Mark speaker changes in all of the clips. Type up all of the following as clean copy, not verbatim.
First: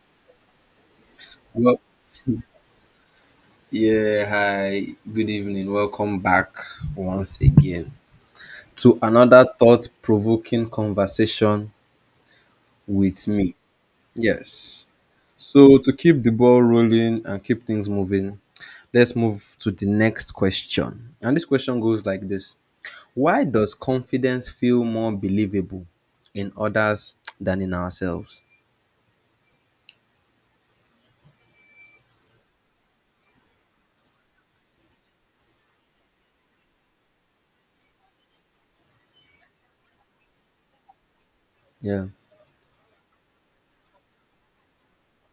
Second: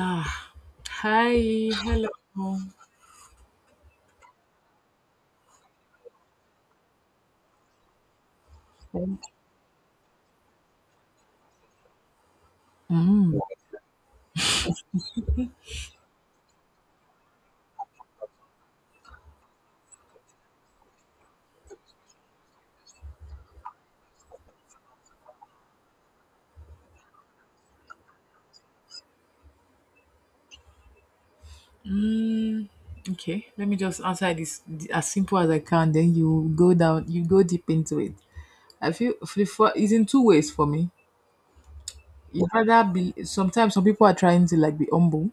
Speaker 1: Ah, hi,
Speaker 2: Well,
Speaker 1: hello.
Speaker 2: yeah, hi, good evening. Welcome back once again to another thought provoking conversation with
Speaker 1: Mm.
Speaker 2: me. Yes. So, to keep the ball rolling and keep things moving, let's move to the next question. And this question goes like this: why does confidence feel more believable in others than in ourselves?
Speaker 1: Mm, okay, let me just answer this as simple as I can. Then you go down, you go deep into it. I feel it's in two ways for me.
Speaker 2: Yeah.
Speaker 1: You rather be sometimes some people are trying to like be humble,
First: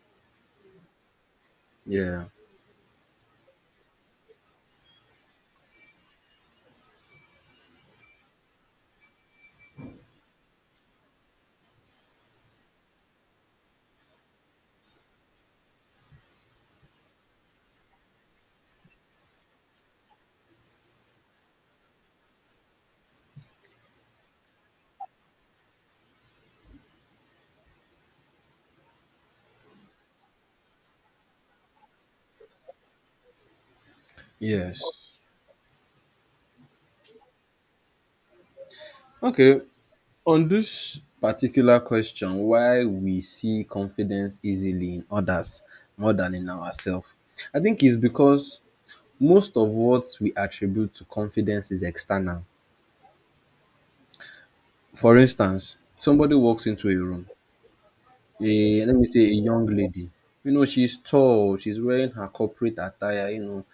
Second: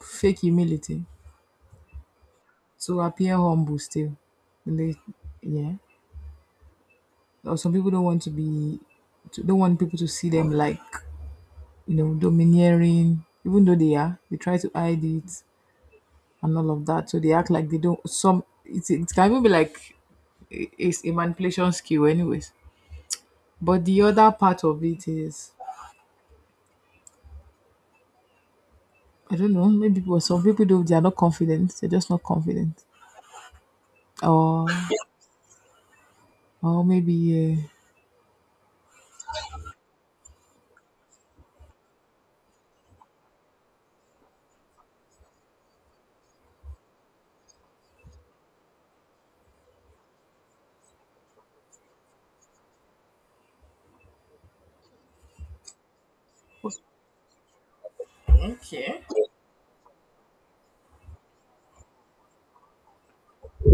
Speaker 1: fake humility,
Speaker 2: Yeah.
Speaker 1: so appear humble still. And they, yeah, or some people don't want to be, don't want people to see them like domineering, even though they are. They try to hide it. And all of that. So they act like they don't. It can even be like it's a manipulation skill, anyways. But the other part of it is I don't know. Some people do. They are not confident. They're just not confident, or
Speaker 2: Yes.
Speaker 1: maybe
Speaker 2: Okay. On this particular question, why we see confidence easily in others more than in ourselves, I think it's because most of what we attribute to confidence is external. For instance, somebody walks into a room, a, let
Speaker 1: okay.
Speaker 2: me say a young lady. You know, she's tall, she's wearing her corporate attire, you know,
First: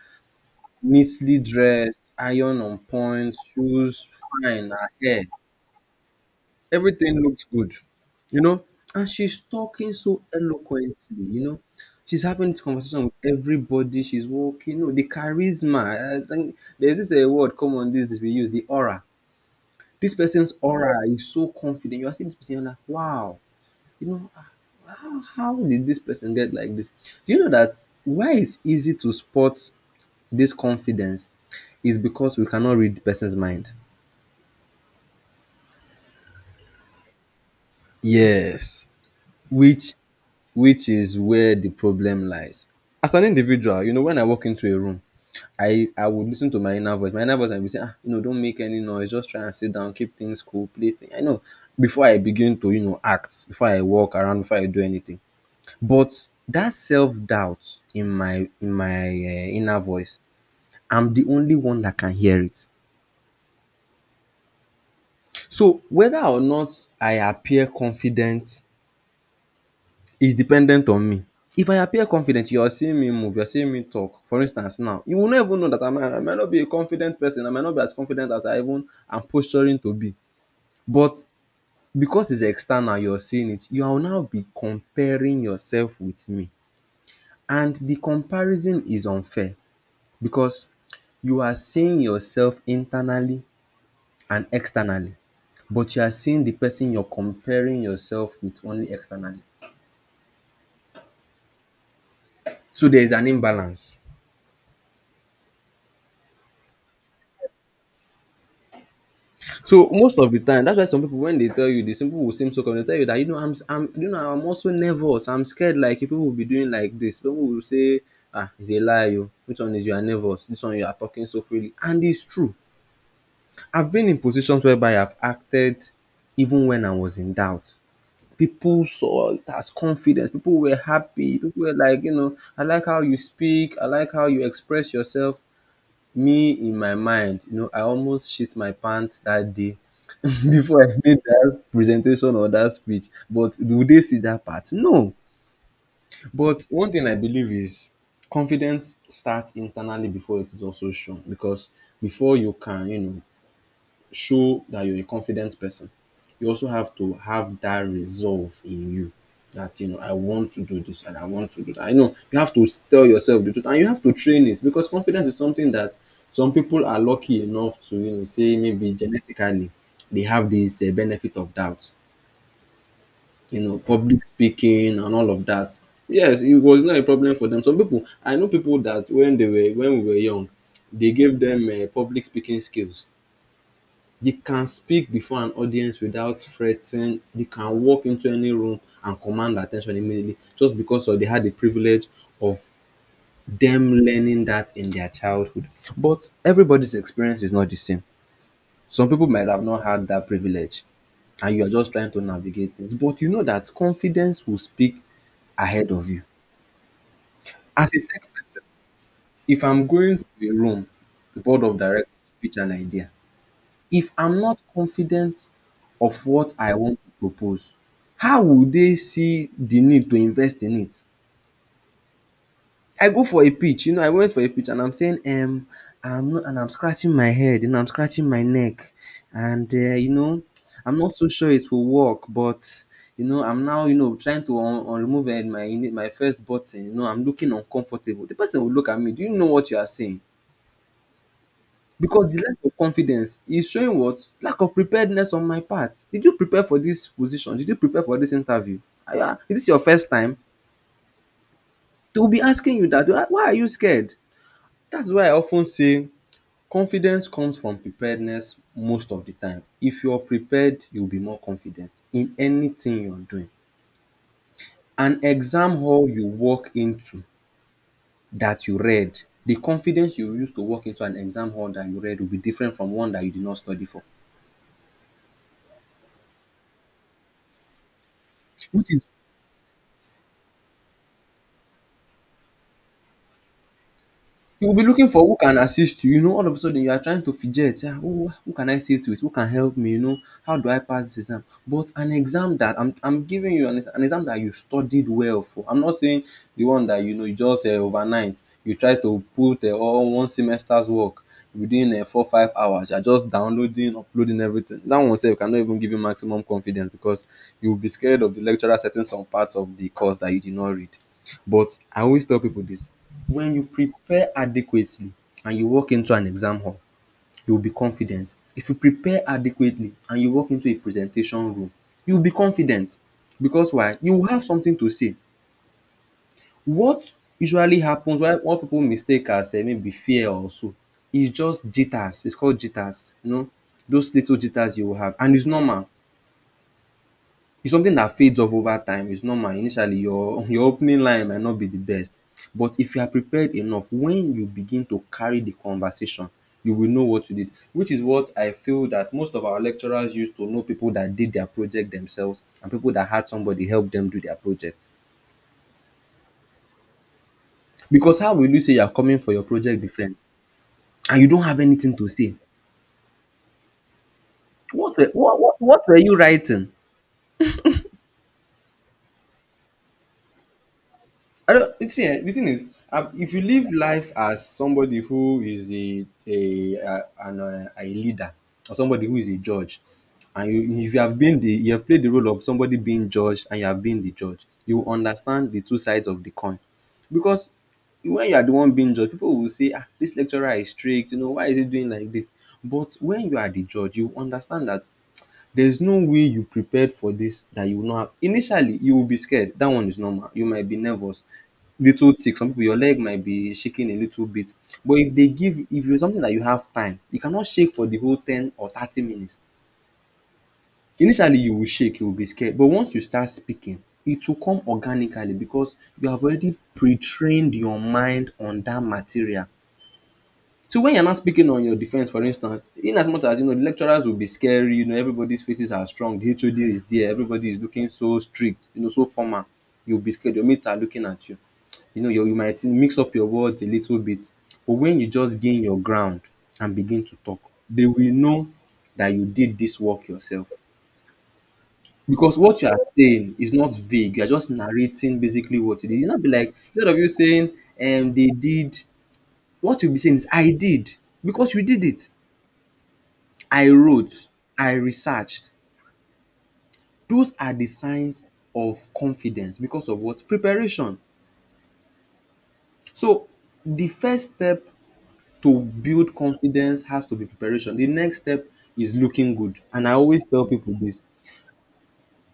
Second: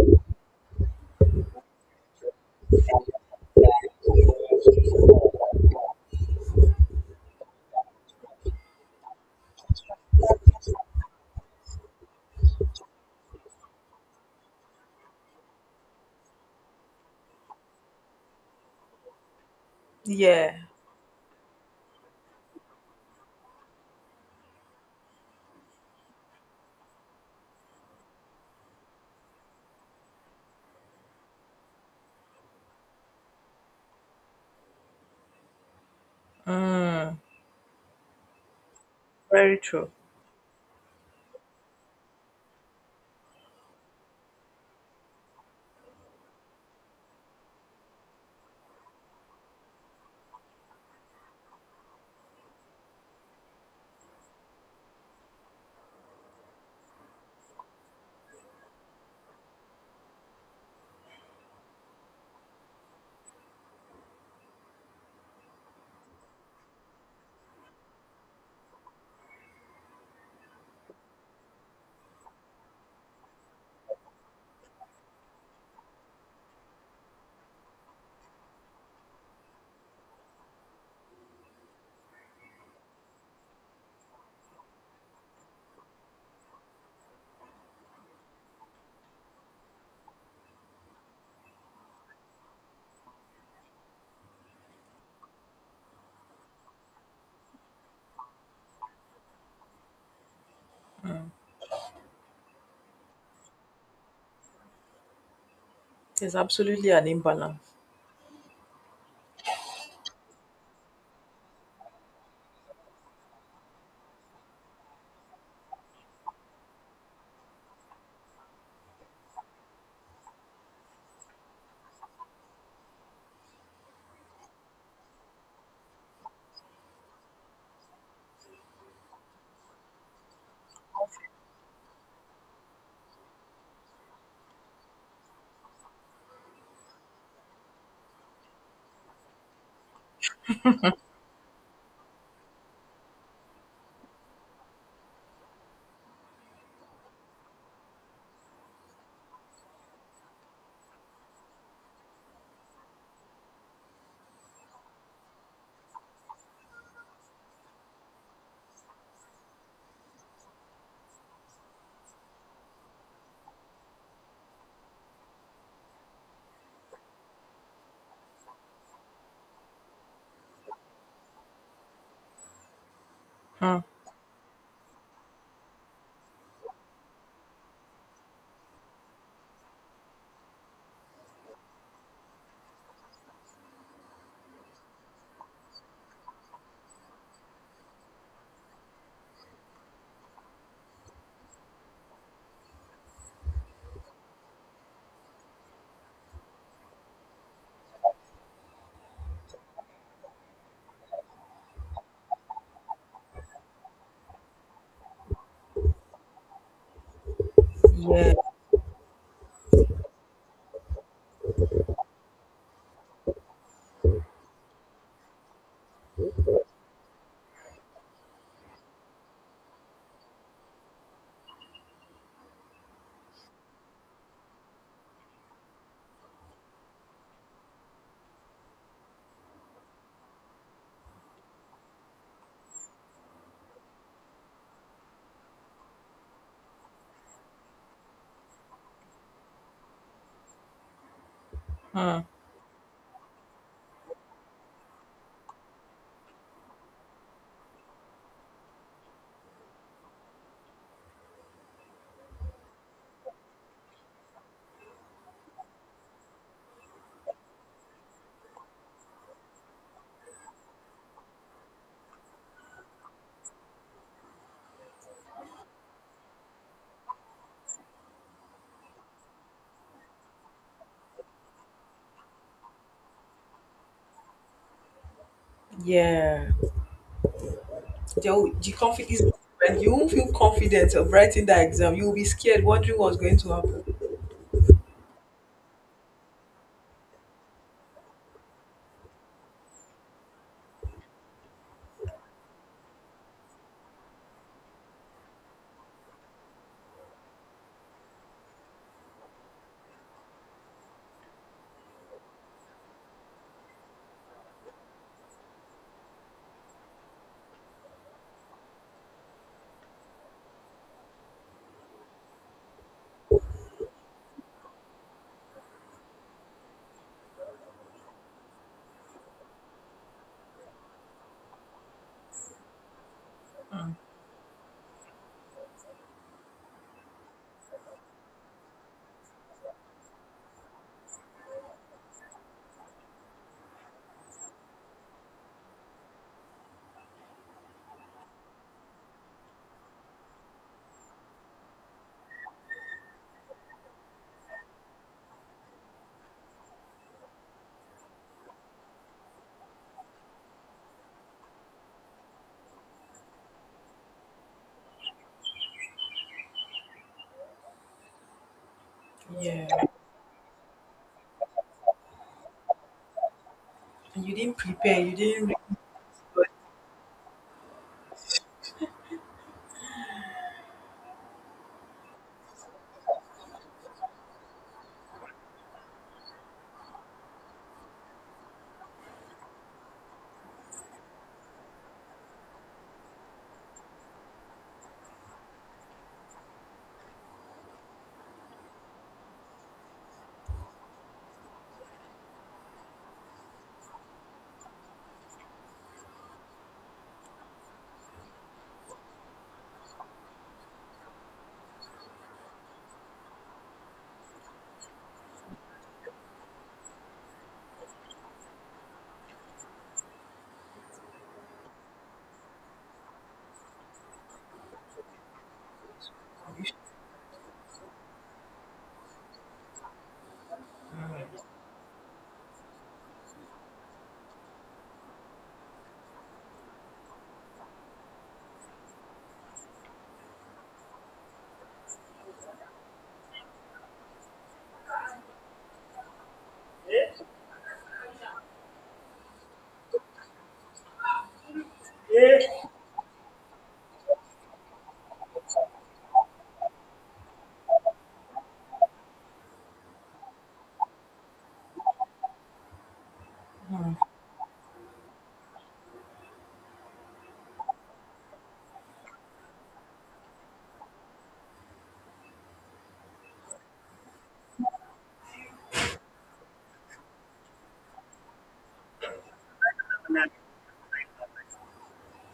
Speaker 2: neatly dressed, iron on point, shoes, fine, her hair. Everything looks good, you know. And she's talking so eloquently, you know. She's having this conversation with everybody. She's walking. No, the charisma. I think there's this a word common this we use, the aura. This person's
Speaker 1: Yeah.
Speaker 2: aura is so confident. You are seeing this person, you're like, wow, you know, ah, how did this person get like this? Do you know that why it's easy to spot this confidence is because we cannot read the person's mind.
Speaker 1: Mm.
Speaker 2: Yes.
Speaker 1: Very true.
Speaker 2: Which which is where the problem lies. As an individual, you know, when I walk into a room, I would listen to my inner voice. My inner voice I would say, ah, you know, don't make any noise. Just try and sit down, keep things cool, play things. I know before I begin to, you know, act, before I walk around, before I do anything. But that self doubt in my inner voice, I'm the only one that can hear it. So whether or not I appear confident is dependent on me. If I appear confident, you are seeing me move, you are seeing me talk. For instance now, you will not even know that I might not be a confident person. I might not be as confident as I even am posturing to be. But because it's external, you're seeing it, you will now be comparing yourself with me. And the comparison is unfair because you are seeing yourself internally and externally, but you are seeing the person you're comparing yourself with only externally. So there is an imbalance.
Speaker 1: There's absolutely an imbalance.
Speaker 2: So most of the time that's why some people, when they tell you the simple will seem so common, they tell you that, you know, I'm you know I'm also nervous, I'm scared, like if people will be doing like this, some people will say, ah, it's a lie o, which one is you are nervous, this one you are talking so freely. And it's true, I've been in positions whereby I've acted even when I was in doubt. People saw it as confidence, people were happy, people were like, you know, I like how you speak, I like how you express yourself. Me in my mind, you know, I almost shit my pants that day before I made that presentation or that speech. But do they see that part? No. But one thing I believe is confidence starts internally before it is also shown, because before you can, you know, show that you're a confident person, you also have to have that resolve in you, that you know I want to do this and I want to do that. I know you have to tell yourself the truth and you have to train it, because confidence is something that some people are lucky enough to, you know, say maybe genetically they have this benefit of doubt. You know,
Speaker 1: Hmm.
Speaker 2: public speaking and all of that. Yes, it was not a problem for them. Some people, I know people that when they were, when we were young, they gave them public speaking skills, you can speak before an audience without fretting. You can walk into any room and command attention immediately just because of they had the privilege of them learning that in their childhood. But everybody's experience is not the same. Some people might have not had that privilege and you are just trying to navigate things. But you know that confidence will speak ahead of you. As a tech
Speaker 1: Yeah.
Speaker 2: person, if I'm going to a room, the board of directors, to pitch an idea, if I'm not confident of what I want to propose, how would they see the need to invest in it? I go for a pitch, you know, I went for a pitch and I'm saying, I'm not, and I'm scratching my head and I'm scratching my neck, and you know, I'm not so sure it will work, but you know, I'm now, you know, trying to remove my first button. You know, I'm looking uncomfortable. The person will look at me. Do you know what you are saying?
Speaker 1: Hmm.
Speaker 2: Because the lack of confidence is showing what? Lack of preparedness on my part. Did you prepare for this position? Did you prepare for this interview? Is this your first time? They will be asking you that. Why are you scared? That's why I of ten say confidence comes from preparedness most of the time. If you are prepared, you will be more confident in anything you are doing. An exam hall you walk into that you read, the confidence you use to walk into an exam hall that you read will be different from one that you did not study for.
Speaker 1: The
Speaker 2: Which is:
Speaker 1: conflict is when you exam, you'll be scared wondering what's going to happen.
Speaker 2: you will be looking for who can assist you, you know, all of a sudden you are trying to fidget. Yeah, who can I say to it, who can help me, you know, how do I pass this exam? But an exam that I'm giving you an ex- an exam that you studied well for. I'm not saying the one that you know you just overnight you try to put all one semester's work within 4 5 hours. You're just downloading, uploading everything. That one sef cannot even give you maximum confidence because you will be scared of the lecturer setting some parts of the course that you did not read. But I always tell pipu dis, when you prepare adequately and you walk into an exam hall, you will be confident. If you prepare adequately and you walk into a presentation room, you will be confident because why? You will have something to say. What usually happens, why what pipu mistake as maybe fear or so, is just jitters, is called jitters. You know, those little jitters you will have, and it's normal. It's something that fades off over time, it's normal. Initially your your opening line might not be the best, but if you are prepared enough, when you begin to carry the conversation you will know what to did, which is what I feel that most of our lecturers used to know people that did their project themselves and people that had somebody help them do their project. Because how will you say you are coming for your project defense and you don't have anything to say? What were you writing? I don't, you see. The thing is, if you live life as somebody who is a leader or somebody who is a judge, and you, if you have been the you have played the role of somebody being judged and you have been the judge, you will understand the two sides of the coin, because when you are the one being judged, people will say, ah, this lecturer is strict. You know why is he doing like this? But when you are the judge, you understand that there's no way you prepared for this that you will not have. Initially, you will be scared. That one is normal. You might be nervous. Little tick. Some people, your leg might be shaking a little bit. But if they give, if it's something that you have time, you cannot shake for the whole 10 or 30 minutes. Initially, you will shake. You will be scared. But once you start speaking, it will come organically because you have already pre-trained your mind on that material. So when you're not speaking on your defense, for instance, in as much as you know the lecturers will be scary, you know, everybody's faces are strong, the HOD is there, everybody is looking so strict, you know, so formal. You'll be scared, your mates are looking at you. You know, you might mix up your words a little bit. But when you just gain your ground and begin to talk, they will know that you did this work yourself. Because what you are saying is not vague, you are just narrating basically what you did. You not be like instead of you saying they did, what you'll be saying is I did because you did it. I wrote, I researched. Those are the signs of confidence because of what? Preparation. So the first step to build confidence has to be preparation. The next step is looking good. And I always tell people this.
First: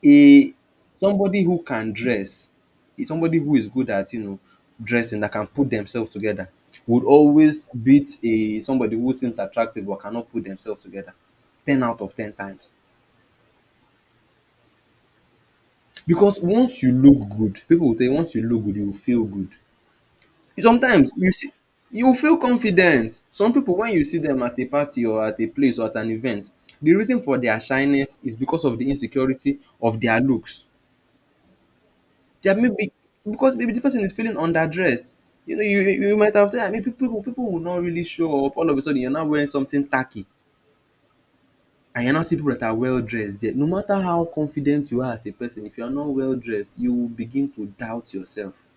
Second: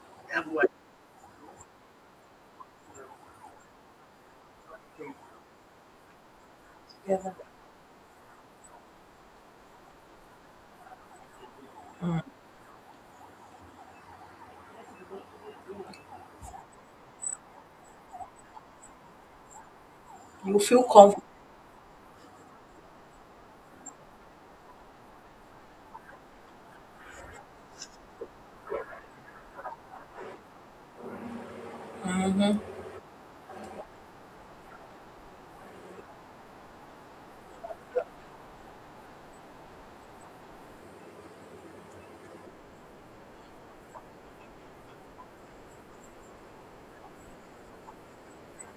Speaker 2: A somebody who can dress, is somebody who is good at, dressing that can put themselves together would always beat a somebody who seems attractive but cannot put themselves together 10 out of 10 times. Because once you look good, people will tell you once you look good, you will feel good. Sometimes you see you will feel confident. Some people when you see them at a party or at a place or at an event, the reason for their shyness is because of the insecurity of their looks. They are maybe because maybe the person is feeling underdressed. You know, you might have said, I mean, people will not really show up. All of a sudden, you're now wearing something tacky, and you're now seeing people that are well dressed there. No matter how confident you are as a person, if you are not well dressed, you will begin to doubt yourself.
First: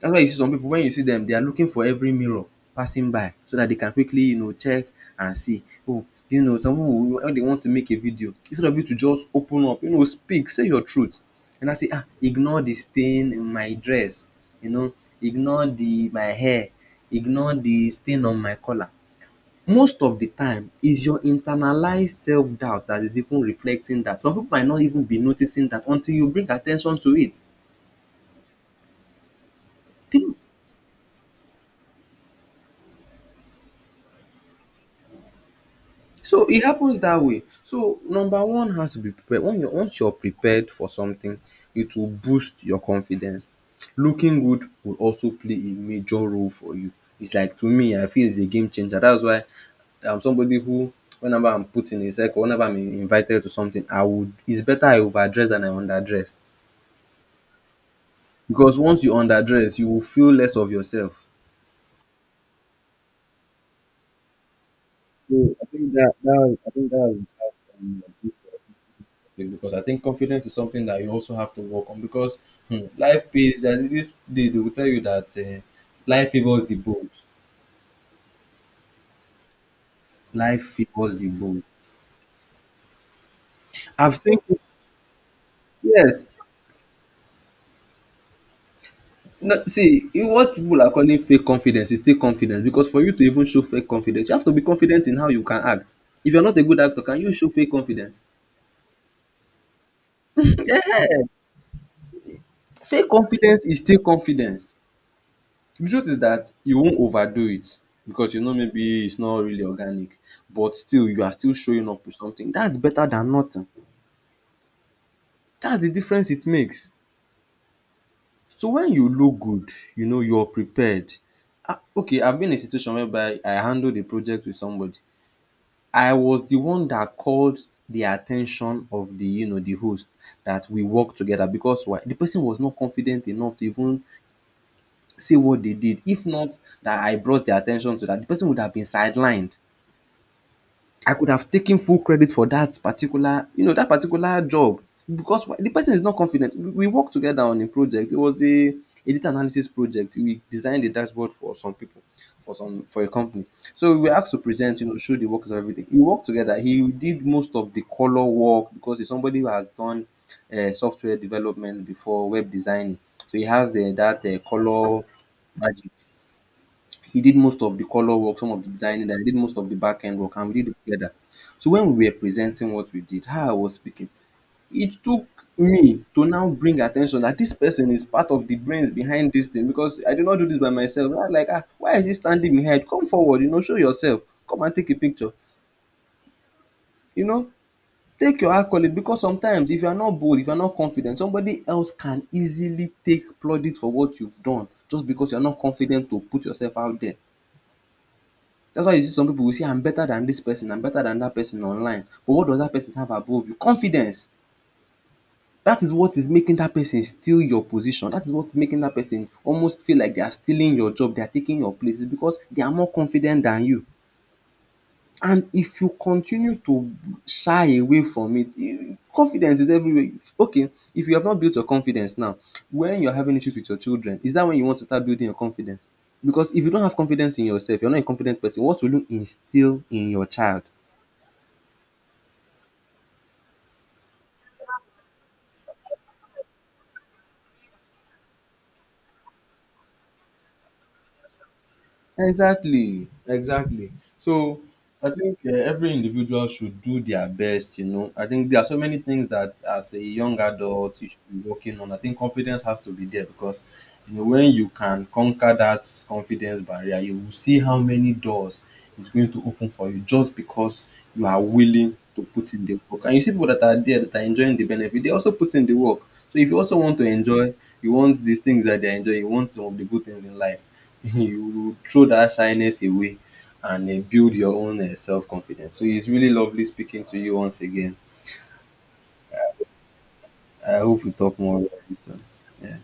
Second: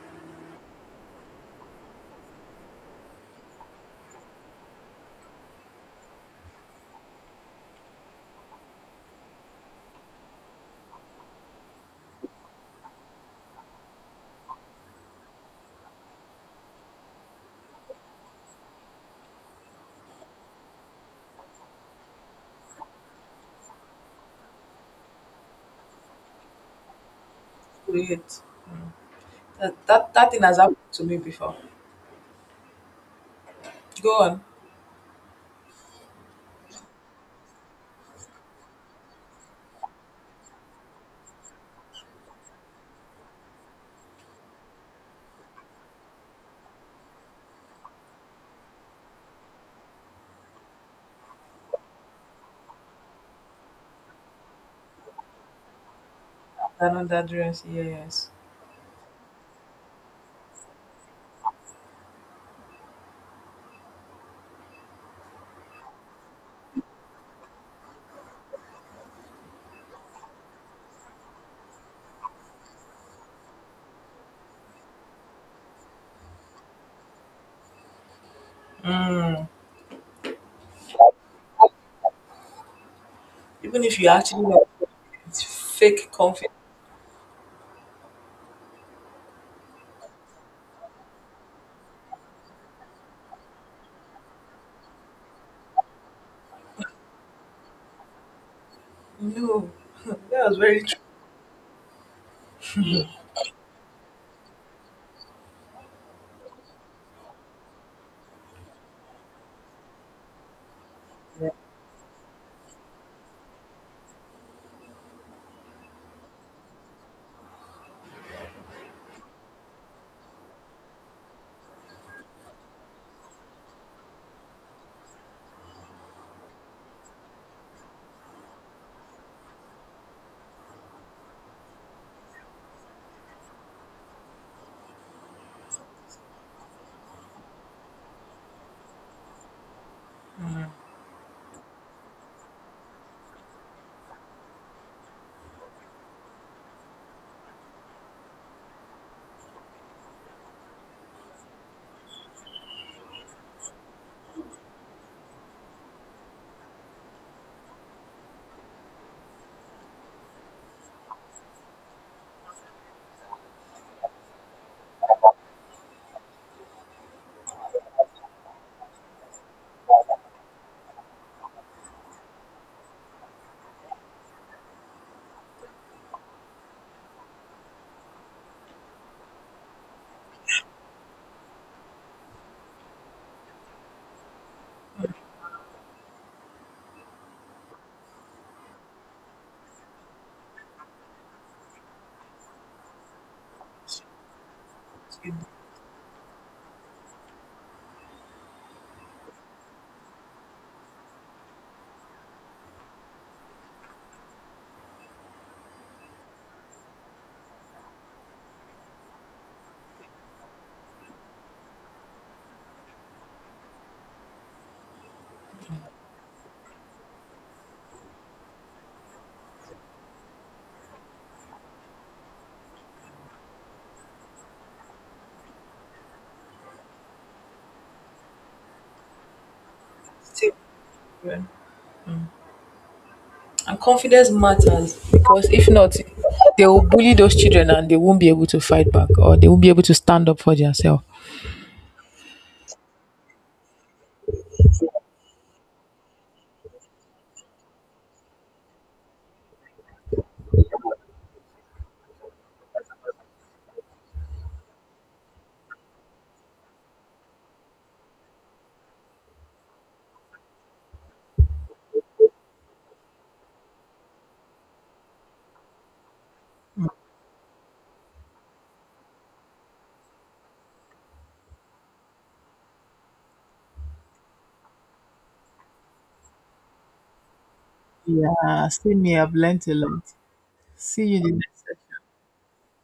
Speaker 2: That's why you see some people when you see dem they are looking for every mirror passing by so that they can quickly, check and see, oh, some people when they want to make a video instead of you to just open up, speak, say your truth, you now say, ah, ignore the stain in my dress, you know ignore the my hair, ignore the stain on my collar. Most of the time is your internalized self doubt that is even reflecting that some people might not even be noticing that until you bring at ten tion to it.
Speaker 1: Wait. That thing has happened to me before. Go on.
Speaker 2: So it happens that way. So number one has to be prepared. When you're, once you're prepared for something, it will boost your confidence. Looking good will also play a major role for you. It's like to me, I feel it's a game changer. That's why I'm somebody who, whenever I'm put in a circle, whenever I'm invited to something, I would. It's better I overdress than I underdress
Speaker 1: Another dress, yes.
Speaker 2: because once you underdress, you will feel less of yourself. So I think that I think that was this because I think confidence is something that you also have to work on because hmm, life pays that this they will tell you that life favors the bold. Life favors the bold.
Speaker 1: Even if you
Speaker 2: I've seen
Speaker 1: actually
Speaker 2: peop-
Speaker 1: like it's fake
Speaker 2: yes.
Speaker 1: confidence.
Speaker 2: No, see, in what people are calling fake confidence is still confidence because for you to even show fake confidence, you have to be confident in how you can act. If you're not a good actor, can you show fake confidence?
Speaker 1: No, that was very
Speaker 2: Eh,
Speaker 1: true.
Speaker 2: fake confidence is still confidence. The truth is that you won't overdo it because you know maybe it's not really organic, but still you are still showing up with something. That's better than nothing. That's the difference it makes. So when you look good, you know you're prepared. Ah, okay, I've been in a situation whereby I handled a project with somebody. I was the one that called the attention of the, the host that we work together because why the person was not confident enough to even say what they did. If not that I brought their attention to that, the person would have been sidelined. I could have taken full credit for that particular, that particular job because why the person is not confident. We worked together on a project. It was a data analysis project. We designed a dashboard for some people, for a company. So we were asked to present, show the workings of everything. We worked together. He did most of the color work because he's somebody who has done software development before web designing. So he has that color magic. He did most of the color work, some of the designing, and I did most of the back end work, and we did it together. So when we were presenting what we did, how I was speaking, it took me to now bring attention that this person is part of the brains behind this thing because I did not do this by myself. I was like, ah, why is he standing behind? Come forward, show yourself. Come and take a picture. You know, take your accolade because sometimes if you are not bold, if you are not confident, somebody else can easily take plaudit for what you've done just because
Speaker 1: You
Speaker 2: you are not confident to put yourself out there. That's why you see some people will say, I'm better than this person, I'm better than that person online. But what does that person have above you? Confidence. That is what is making that person steal your position. That is what's making that person almost feel like they are stealing your job, they are taking your place, because they are more confident than you. And if you continue to shy away from it, confidence is everywhere. Okay, if you have not built your confidence now, when you're having issues with your children, is that when you want to start building your confidence? Because if you don't have confidence in yourself, you're not a confident person, what will you instill in your
Speaker 1: still-
Speaker 2: child?
Speaker 1: And confidence matters because if not, they will bully those children and they won't be able to fight back or they won't be able to stand up for themselves.
Speaker 2: Exactly, exactly. So I think every individual should do their best. You know, I think there are so many things that as a young adult you should be working on. I think confidence has to be there because you know when you can conquer that confidence barrier, you will see how many doors is going to open for you just because you are willing to put in the work. And you see people that are there that are enjoying the benefit, they also put in the work. So if you also want to enjoy, you want these things that they are enjoying, you want some of the good things in life, you throw that shyness away and build your own self confidence. So it's really lovely speaking to you once again.
Speaker 1: Yeah, see me, I've learned a lot.
Speaker 2: I hope
Speaker 1: See
Speaker 2: we
Speaker 1: you the
Speaker 2: talk more
Speaker 1: next
Speaker 2: about this one. Yeah.